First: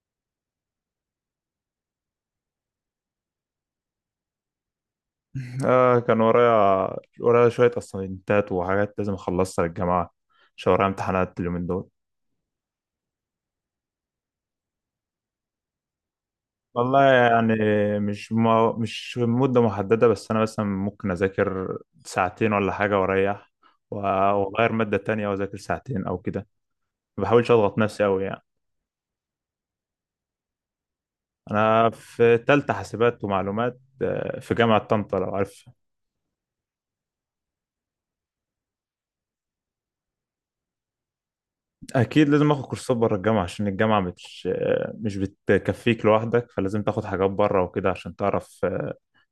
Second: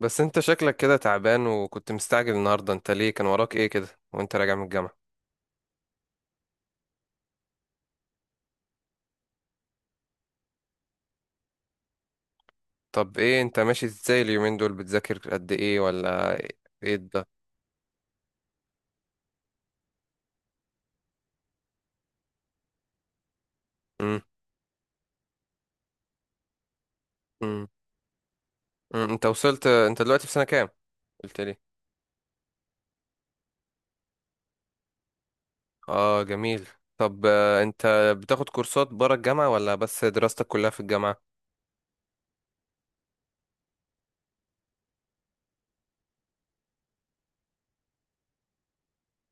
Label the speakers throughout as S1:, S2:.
S1: بس انت شكلك كده تعبان، وكنت مستعجل النهارده. انت ليه كان وراك ايه كده وانت راجع من الجامعة؟
S2: آه، كان ورايا شوية أسايمنتات وحاجات لازم أخلصها للجماعة، عشان ورايا امتحانات اليومين دول.
S1: طب ايه، انت ماشي ازاي اليومين دول؟ بتذاكر قد ايه ولا ايه
S2: والله
S1: ده؟
S2: يعني، مش مدة محددة، بس أنا مثلا ممكن أذاكر ساعتين ولا حاجة وأريح، و-
S1: مم.
S2: وأغير مادة تانية وأذاكر ساعتين أو كده. ما بحاولش
S1: مم.
S2: أضغط نفسي أوي يعني.
S1: انت وصلت، انت دلوقتي في سنة كام؟ قلت لي.
S2: أنا في تالتة حاسبات ومعلومات، في جامعة طنطا لو عارف.
S1: اه، جميل. طب، انت بتاخد كورسات برا الجامعة ولا بس دراستك كلها في الجامعة؟
S2: أكيد لازم آخد كورسات بره الجامعة، عشان الجامعة مش بتكفيك لوحدك، فلازم تاخد حاجات بره وكده عشان تعرف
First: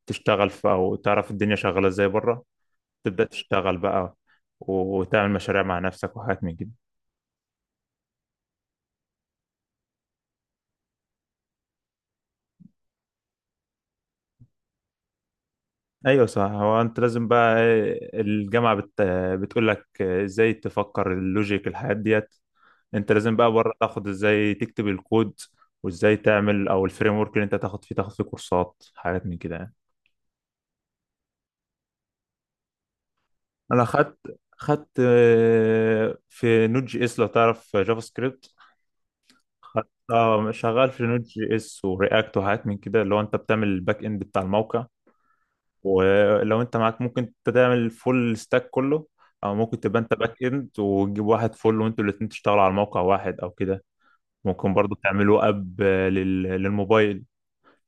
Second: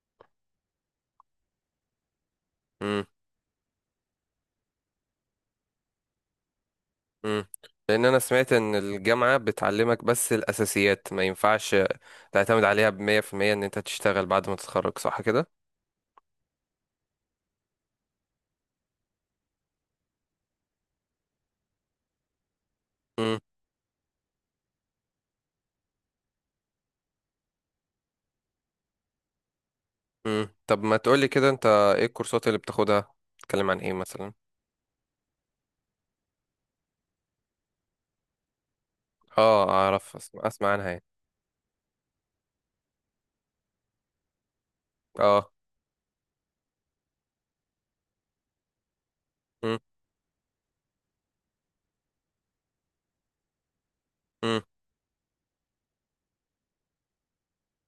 S2: تشتغل في، او تعرف الدنيا شغاله ازاي بره.
S1: مم.
S2: تبدا تشتغل بقى، وتعمل مشاريع مع نفسك وحاجات من كده.
S1: مم. لان انا سمعت ان الجامعة بتعلمك بس الاساسيات، ما ينفعش تعتمد عليها بمية في المية ان انت تشتغل بعد ما تتخرج، صح كده؟
S2: ايوه صح، هو انت لازم بقى الجامعه بتقول لك ازاي تفكر اللوجيك الحاجات ديت. انت لازم بقى بره تاخد ازاي تكتب الكود، وازاي تعمل او الفريم ورك، اللي انت تاخد فيه كورسات حاجات من كده يعني.
S1: مم. طب، ما تقولي كده، انت ايه الكورسات اللي بتاخدها؟ بتتكلم عن
S2: انا
S1: ايه
S2: خدت
S1: مثلا؟
S2: خدت آه، في نوت جي اس لو تعرف جافا سكريبت.
S1: اه
S2: خ-
S1: اعرف، اسمع,
S2: اه،
S1: اسمع عنها
S2: شغال
S1: يعني.
S2: في نود جي اس ورياكت وحاجات من كده، اللي هو انت بتعمل الباك اند بتاع الموقع.
S1: اه.
S2: ولو انت معاك، ممكن انت تعمل فول ستاك كله، او
S1: مم.
S2: ممكن تبقى انت باك اند وتجيب واحد فول، وانتوا الاتنين تشتغلوا على موقع واحد او كده.
S1: مم.
S2: ممكن برضو تعملوا اب، للموبايل.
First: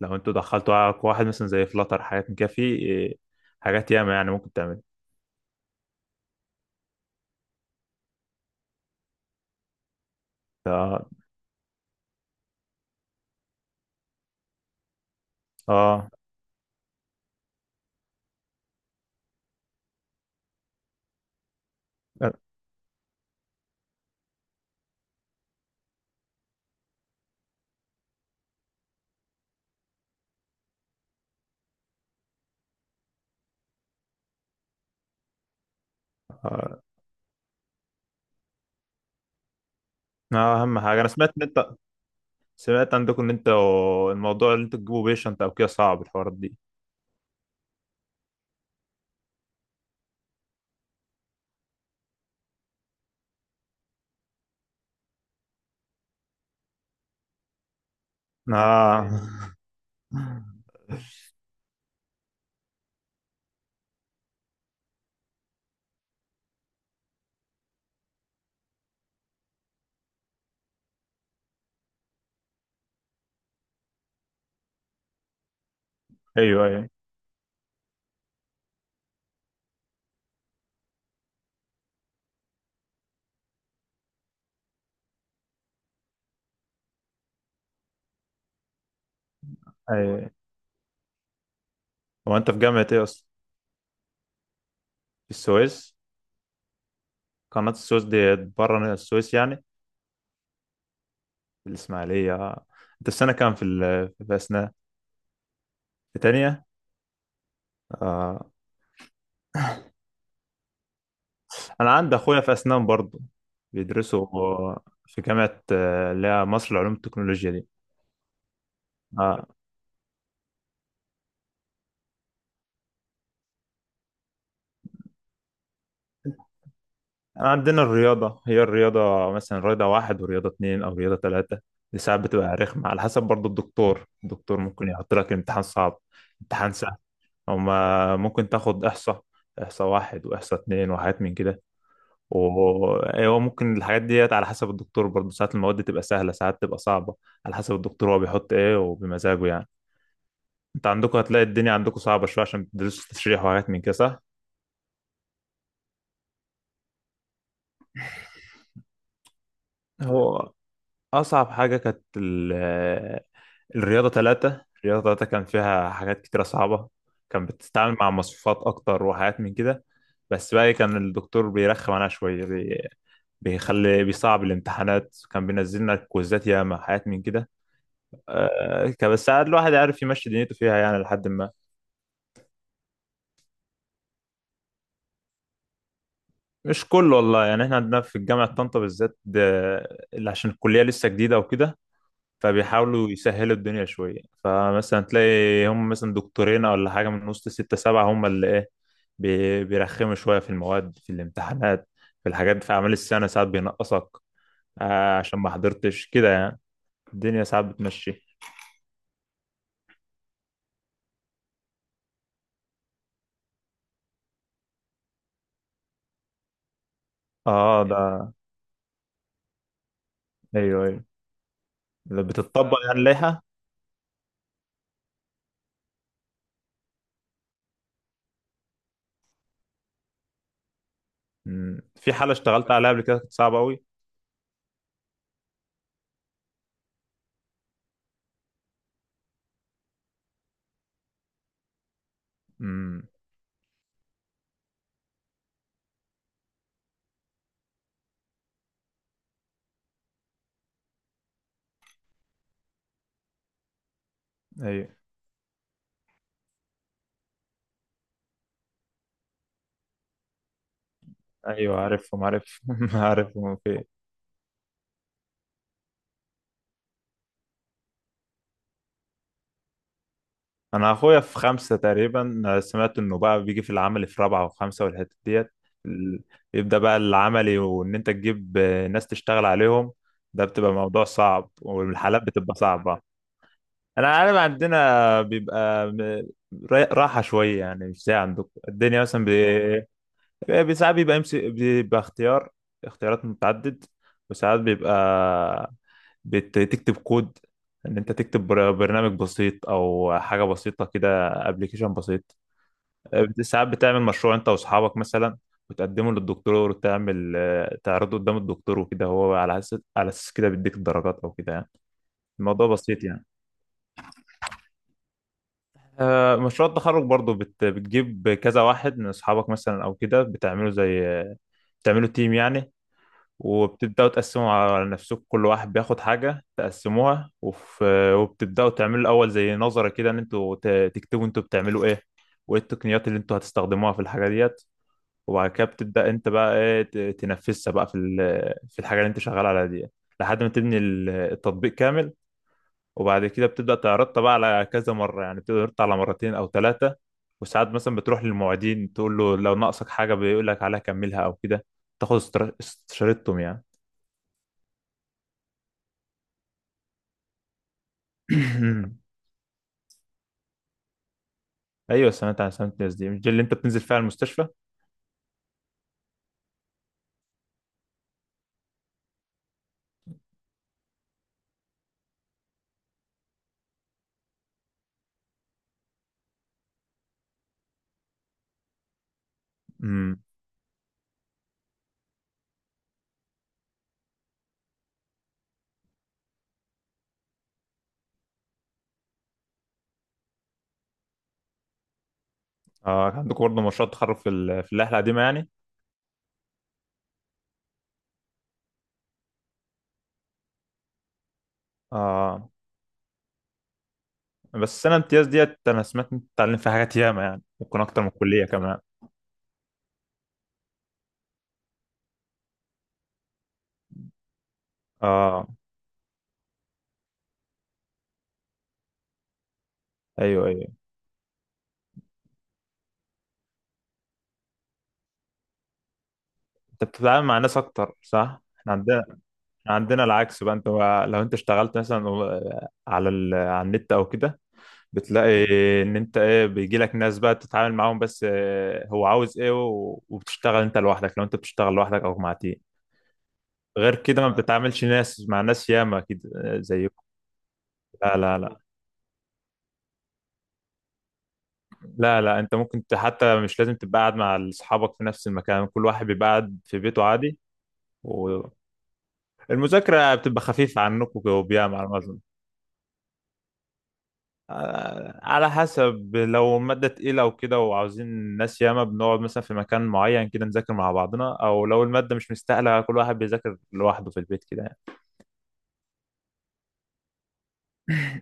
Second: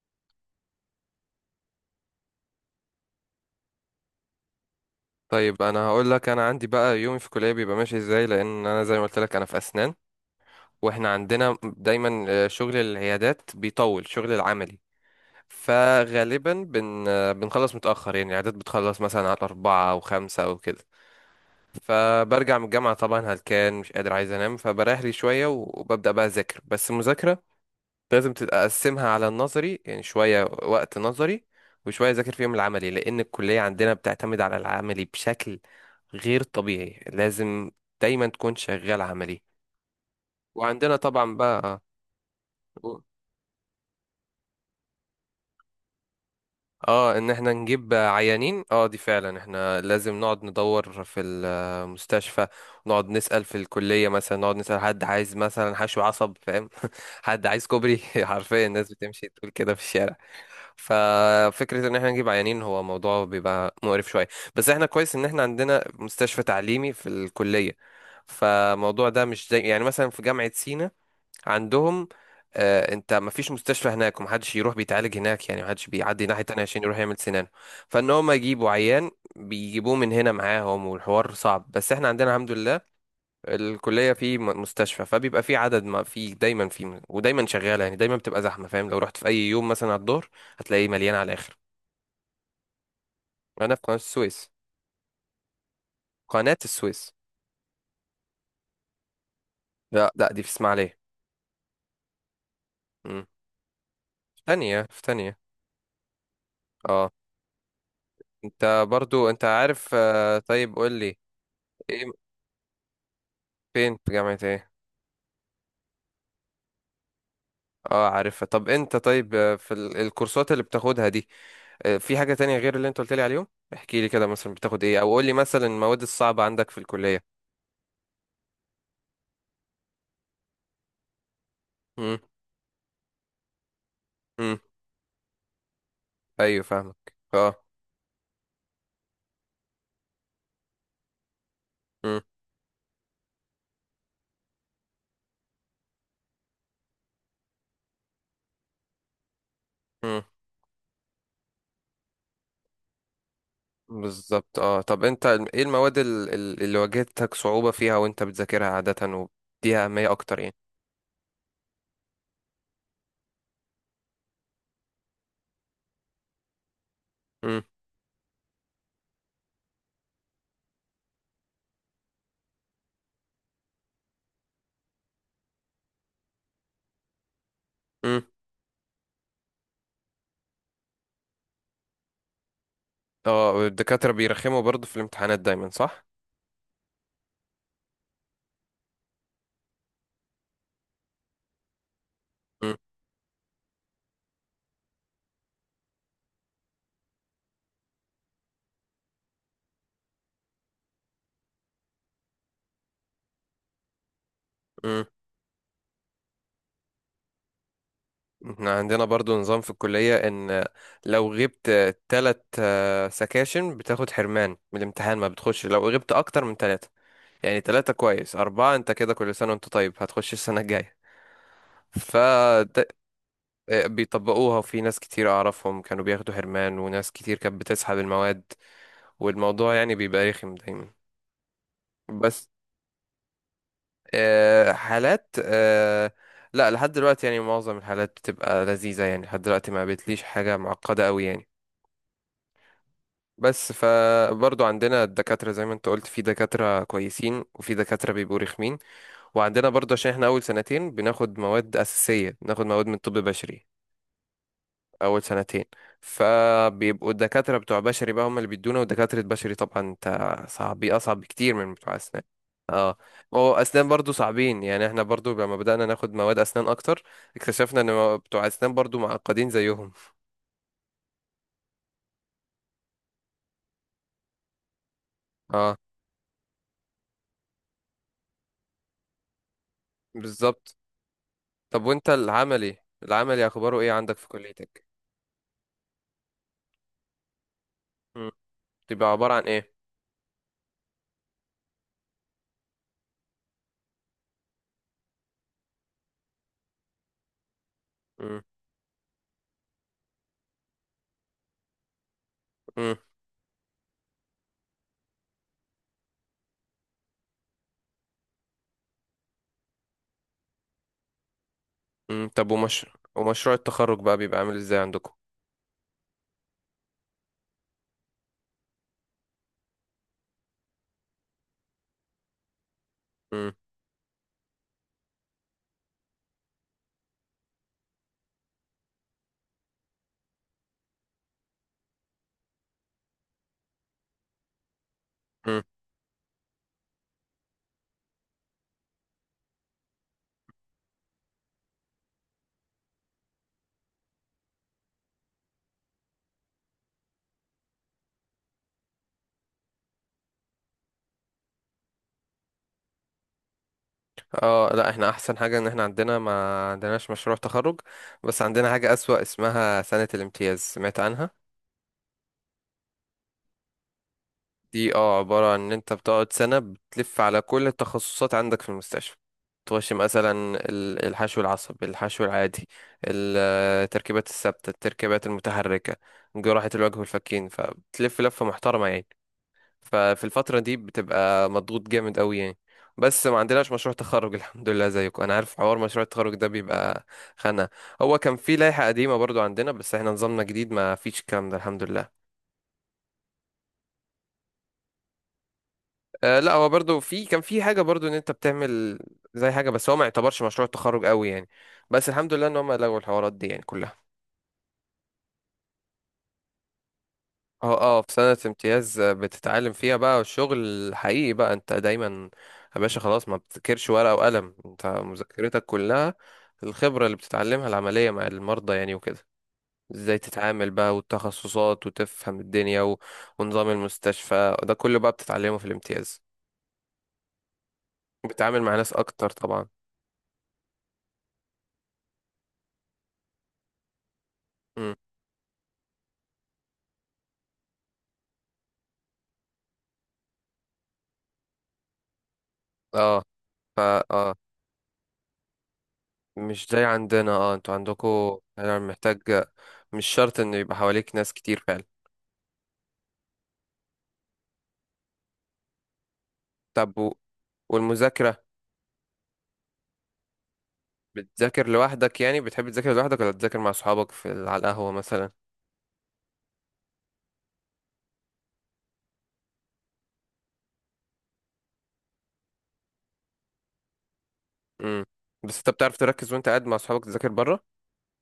S2: لو انتوا دخلتوا على واحد مثلا زي فلاتر حاجات من كده، في حاجات ياما يعني ممكن تعمل.
S1: طيب انا هقول لك، انا عندي بقى يومي في الكليه بيبقى ماشي ازاي، لان انا زي ما قلت لك، انا في اسنان.
S2: اه،
S1: واحنا عندنا دايما شغل العيادات بيطول، شغل العملي.
S2: اه،
S1: فغالبا بن آه، بنخلص متاخر، يعني العيادات بتخلص مثلا على 4 او 5 او كده.
S2: آه،
S1: فبرجع من الجامعه طبعا هلكان، مش قادر، عايز انام، فبريح لي شويه وببدا بقى اذاكر. بس المذاكره لازم تبقى اقسمها على النظري، يعني شويه وقت نظري وشويه اذاكر فيهم العملي، لان الكليه عندنا بتعتمد على العملي بشكل غير طبيعي، لازم دايما تكون شغال عملي.
S2: اهم
S1: وعندنا
S2: حاجه، انا سمعت
S1: طبعا
S2: ان انت
S1: بقى،
S2: سمعت عندكم ان انت الموضوع اللي انتوا تجيبوا بيشنت او كده، صعب الحوارات دي.
S1: اه، ان احنا نجيب عيانين. اه، دي فعلا احنا لازم نقعد ندور في المستشفى، نقعد نسأل في الكلية مثلا، نقعد نسأل حد عايز مثلا حشو عصب، فاهم؟ حد عايز كوبري حرفيا الناس بتمشي
S2: اه،
S1: تقول كده في الشارع. ففكرة ان احنا نجيب عيانين هو موضوع بيبقى مقرف شوية. بس احنا كويس ان احنا عندنا مستشفى تعليمي في الكلية، فالموضوع ده مش زي يعني مثلا في جامعة سينا عندهم. انت ما فيش مستشفى هناك، ومحدش يروح بيتعالج هناك يعني، محدش بيعدي ناحية تانية
S2: ايوه،
S1: عشان
S2: ايوه،
S1: يروح يعمل سنانه. فان هم يجيبوا عيان بيجيبوه من هنا معاهم، والحوار صعب. بس احنا عندنا الحمد لله الكلية في مستشفى، فبيبقى في عدد، ما في دايما في، ودايما شغالة يعني، دايما بتبقى زحمة، فاهم؟ لو رحت في أي يوم مثلا على الظهر
S2: ايوه.
S1: هتلاقيه مليان على الآخر.
S2: هو انت في جامعة ايه اصلا؟
S1: أنا في قناة السويس.
S2: في السويس؟
S1: قناة السويس.
S2: قناة السويس دي بره السويس يعني؟
S1: لا، لا، دي في إسماعيلية.
S2: في الاسماعيلية. آه. انت
S1: مم.
S2: السنة كام في في
S1: في
S2: اسنان؟
S1: تانية. في تانية.
S2: في تانية؟
S1: اه.
S2: آه.
S1: انت برضو انت عارف. طيب قول لي.
S2: انا
S1: ايه؟
S2: عندي اخويا في اسنان برضه،
S1: فين؟ في
S2: بيدرسوا
S1: جامعة ايه؟
S2: في جامعة اللي هي مصر لعلوم التكنولوجيا دي.
S1: اه، عارفها. طب انت، طيب،
S2: آه.
S1: في الكورسات اللي بتاخدها دي، في حاجة تانية غير اللي انت قلت لي عليهم؟ احكي لي كده مثلا بتاخد ايه، او قول لي مثلا المواد الصعبة عندك في الكلية.
S2: عندنا الرياضة، هي الرياضة مثلا رياضة واحد ورياضة اتنين أو رياضة تلاتة. دي
S1: مم.
S2: ساعات بتبقى رخمة، على حسب برضه الدكتور. الدكتور ممكن يحط لك امتحان صعب،
S1: ايوه،
S2: امتحان
S1: فاهمك،
S2: سهل.
S1: اه.
S2: هما ممكن تاخد إحصاء. إحصاء واحد وإحصاء اتنين وحاجات من كده.
S1: مم.
S2: وهو ممكن الحاجات ديت على حسب الدكتور برضه، ساعات المواد تبقى سهلة ساعات تبقى صعبة. على حسب الدكتور هو بيحط إيه، وبمزاجه يعني.
S1: مم.
S2: أنت عندكم هتلاقي الدنيا عندكم صعبة شوية، عشان بتدرسوا تشريح وحاجات من كده، صح؟
S1: بالظبط، اه. طب، انت ايه المواد اللي واجهتك صعوبة فيها وانت بتذاكرها عادة وبديها أهمية اكتر
S2: هو
S1: يعني؟
S2: أصعب حاجة كانت الرياضة تلاتة. الرياضة تلاتة كان فيها حاجات كتيرة صعبة، كان
S1: مم.
S2: بتتعامل مع مصفوفات أكتر وحاجات من كده. بس بقى، كان الدكتور بيرخم عليها شوية، بيصعب الامتحانات، كان بينزل لنا كويزات ياما حاجات من كده.
S1: مم.
S2: كان، بس ساعات الواحد عارف يمشي دنيته فيها يعني لحد ما.
S1: اه، الدكاترة بيرخموا برضو في الامتحانات دايما، صح؟
S2: مش كله والله يعني، احنا عندنا في الجامعة طنطا بالذات اللي عشان الكلية لسه جديدة وكده،
S1: مم.
S2: فبيحاولوا يسهلوا الدنيا شوية، فمثلا تلاقي هم مثلا دكتورين ولا حاجة من وسط ستة سبعة هم اللي ايه، بيرخموا شوية في المواد، في الامتحانات، في الحاجات. في أعمال السنة ساعات بينقصك
S1: مم.
S2: عشان ما حضرتش كده يعني. الدنيا ساعات بتمشي.
S1: احنا عندنا برضو نظام في الكلية ان لو غبت تلات سكاشن بتاخد حرمان من الامتحان، ما بتخش لو غبت اكتر من تلاتة. يعني
S2: اه،
S1: تلاتة
S2: ده،
S1: كويس، اربعة انت كده كل سنة وانت طيب، هتخش السنة
S2: ايوه،
S1: الجاية.
S2: ايوه، لو بتطبق
S1: فده
S2: يعني اللائحه.
S1: بيطبقوها، وفي ناس كتير أعرفهم كانوا بياخدوا حرمان، وناس كتير كانت بتسحب المواد، والموضوع يعني بيبقى رخم دايما.
S2: في حاله
S1: بس
S2: اشتغلت عليها قبل كده كانت صعبه قوي.
S1: حالات لا، لحد دلوقتي يعني معظم الحالات بتبقى لذيذة، يعني لحد دلوقتي ما قابلتليش حاجة معقدة أوي يعني.
S2: أمم.
S1: بس فبرضو عندنا الدكاترة زي ما انت قلت، في دكاترة كويسين وفي دكاترة بيبقوا رخمين. وعندنا برضو عشان احنا أول سنتين بناخد مواد أساسية، بناخد مواد من طب بشري،
S2: ايوه،
S1: اول سنتين. فبيبقوا الدكاتره بتوع بشري بقى هم اللي بيدونا، ودكاتره بشري طبعا انت، صعب، اصعب بكتير من
S2: ايوه،
S1: بتوع اسنان.
S2: عارفهم، عارفهم،
S1: اه. هو
S2: عارفهم في إيه.
S1: اسنان برضو صعبين يعني، احنا برضو لما بدأنا ناخد مواد اسنان اكتر اكتشفنا ان بتوع اسنان برضو معقدين زيهم.
S2: انا اخويا في خمسه تقريبا، سمعت انه بقى بيجي في العمل في رابعه وخمسه والحته ديت،
S1: اه،
S2: ال- يبدا بقى العملي، وان انت تجيب ناس تشتغل عليهم، ده بتبقى
S1: بالظبط.
S2: موضوع صعب
S1: طب وانت
S2: والحالات بتبقى
S1: العملي
S2: صعبه.
S1: العملي اخباره ايه
S2: انا
S1: عندك في
S2: عارف
S1: كليتك؟
S2: عندنا بيبقى راحه شويه يعني، مش زي
S1: مم.
S2: عندكم الدنيا
S1: بيبقى
S2: مثلا.
S1: عبارة عن ايه؟
S2: ساعات بيبقى امسك، بيبقى اختيار، اختيارات متعدد، وساعات بيبقى بتكتب كود، ان انت
S1: مم.
S2: تكتب برنامج بسيط او حاجه بسيطه كده، ابلكيشن بسيط.
S1: مم.
S2: ساعات بتعمل مشروع انت واصحابك مثلا، وتقدمه للدكتور، وتعمل تعرضه قدام الدكتور وكده، هو على اساس كده بيديك الدرجات او كده يعني.
S1: مم. طب،
S2: الموضوع بسيط يعني.
S1: ومشروع التخرج بقى بيبقى عامل ازاي عندكم؟
S2: مشروع التخرج برضو بتجيب كذا واحد من اصحابك مثلا او كده، بتعملوا زي بتعملوا تيم يعني، وبتبدأوا تقسموا على نفسكم، كل واحد بياخد حاجة تقسموها، وبتبدأوا تعملوا الأول زي نظرة كده، إن أنتوا تكتبوا أنتوا بتعملوا إيه، وإيه التقنيات اللي أنتوا هتستخدموها في الحاجة ديت. وبعد
S1: مم.
S2: كده بتبدأ أنت بقى تنفذها بقى في في الحاجة اللي أنت شغال عليها دي، لحد ما تبني التطبيق كامل. وبعد كده بتبدأ تعرضها بقى على كذا مرة يعني، بتبدأ تعرضها على مرتين أو ثلاثة، وساعات مثلا بتروح للمعيدين تقول له لو ناقصك حاجة بيقول لك عليها كملها أو كده، تاخد استشارتهم يعني.
S1: اه، لا، احنا احسن حاجة ان احنا ما عندناش مشروع تخرج. بس عندنا حاجة اسوأ، اسمها سنة الامتياز، سمعت عنها؟
S2: ايوه، سمعت الناس دي، مش دي اللي انت بتنزل فيها المستشفى؟
S1: دي عبارة عن ان انت بتقعد سنة بتلف على كل التخصصات عندك في المستشفى، تخش مثلا الحشو العصبي، الحشو العادي، ال- التركيبات الثابتة، التركيبات المتحركة، جراحة الوجه والفكين، فبتلف لفة محترمة يعني.
S2: امم.
S1: ففي الفترة دي بتبقى مضغوط جامد قوي يعني. بس ما عندناش مشروع تخرج الحمد لله. زيكم، انا عارف حوار مشروع التخرج ده بيبقى خانة. هو كان في لائحة قديمة برضو عندنا، بس احنا نظامنا جديد ما فيش الكلام ده الحمد لله.
S2: اه كان عندكم برضه مشروع تخرج في في اللائحه القديمه يعني.
S1: آه، لا، هو برضو كان في حاجة برضو ان انت بتعمل زي حاجة، بس هو ما يعتبرش مشروع تخرج قوي يعني. بس الحمد لله
S2: اه،
S1: ان هم لغوا الحوارات دي يعني كلها.
S2: بس السنه الامتياز ديت، انا سمعت انت بتتعلم فيها حاجات ياما يعني
S1: اه،
S2: ممكن
S1: اه،
S2: اكتر من
S1: في سنة
S2: الكليه كمان.
S1: امتياز بتتعلم فيها بقى الشغل الحقيقي بقى، انت دايما، يا باشا خلاص، ما بتذاكرش ورقة وقلم، انت
S2: اه،
S1: مذاكرتك كلها الخبرة اللي بتتعلمها العملية مع المرضى يعني وكده. ازاي
S2: ايوه، ايوه.
S1: تتعامل بقى، والتخصصات، وتفهم الدنيا و... ونظام المستشفى ده كله بقى بتتعلمه في الامتياز.
S2: انت بتتعامل مع ناس اكتر، صح؟
S1: بتتعامل
S2: احنا
S1: مع ناس
S2: عندنا،
S1: اكتر طبعا.
S2: إحنا عندنا العكس بقى، انت لو انت اشتغلت مثلا على على النت او كده،
S1: مم.
S2: بتلاقي ان انت ايه، بيجي لك ناس بقى تتعامل معاهم، بس هو عاوز ايه، وبتشتغل انت لوحدك، لو انت بتشتغل لوحدك او مع تيم.
S1: اه، فا،
S2: غير كده ما
S1: اه.
S2: بتتعاملش ناس مع ناس ياما، اكيد
S1: مش زي
S2: زيكم.
S1: عندنا، اه، انتوا
S2: لا، لا،
S1: عندكوا
S2: لا.
S1: يعني محتاج. مش شرط انه يبقى حواليك ناس كتير فعلا.
S2: لا، لا، انت ممكن حتى مش لازم تبقى قاعد مع اصحابك في نفس المكان، كل واحد بيبقى قاعد في
S1: طب،
S2: بيته عادي.
S1: والمذاكرة،
S2: والمذاكرة بتبقى خفيفة عنكم،
S1: بتذاكر
S2: وبياما على ما اظن.
S1: لوحدك يعني؟ بتحب تذاكر لوحدك ولا تذاكر مع صحابك في على القهوة مثلا؟
S2: على حسب، لو مادة تقيلة وكده وعاوزين ناس ياما، بنقعد مثلا في مكان معين كده نذاكر مع بعضنا، او لو المادة مش مستاهلة كل واحد بيذاكر لوحده في البيت كده يعني.
S1: امم بس انت بتعرف تركز وانت قاعد مع صحابك تذاكر بره؟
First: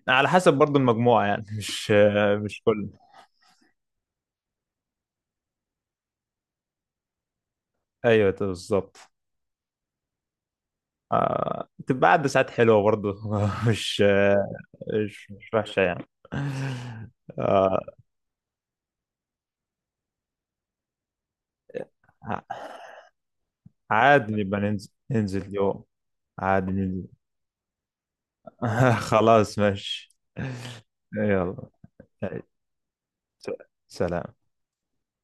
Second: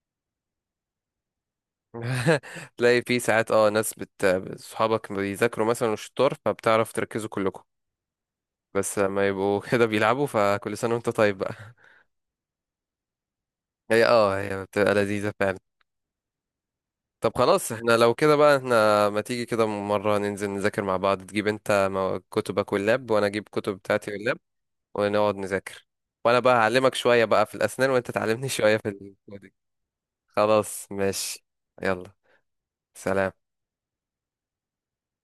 S2: على حسب برضو المجموعة يعني، مش آه، مش كل.
S1: تلاقي في ساعات، اه، ناس صحابك بيذاكروا مثلا وشطار فبتعرف تركزوا كلكم.
S2: ايوه بالظبط.
S1: بس لما يبقوا كده بيلعبوا، فكل سنة وانت طيب بقى.
S2: بتبقى قاعدة ساعات حلوة برضه مش
S1: هي بتبقى
S2: مش
S1: لذيذة
S2: مش
S1: فعلا.
S2: وحشة يعني.
S1: طب خلاص،
S2: آه،
S1: احنا لو كده بقى، احنا ما تيجي كده مرة ننزل نذاكر مع بعض؟ تجيب انت كتبك واللاب، وانا اجيب كتب بتاعتي
S2: عادي
S1: واللاب،
S2: نبقى ننزل
S1: ونقعد
S2: ننزل يوم.
S1: نذاكر، وانا بقى
S2: عادي
S1: هعلمك
S2: ننزل.
S1: شوية بقى في الاسنان، وانت تعلمني شوية في الكودينج.
S2: خلاص ماشي.
S1: خلاص، ماشي.
S2: يلا.
S1: يلا، سلام.
S2: سلام.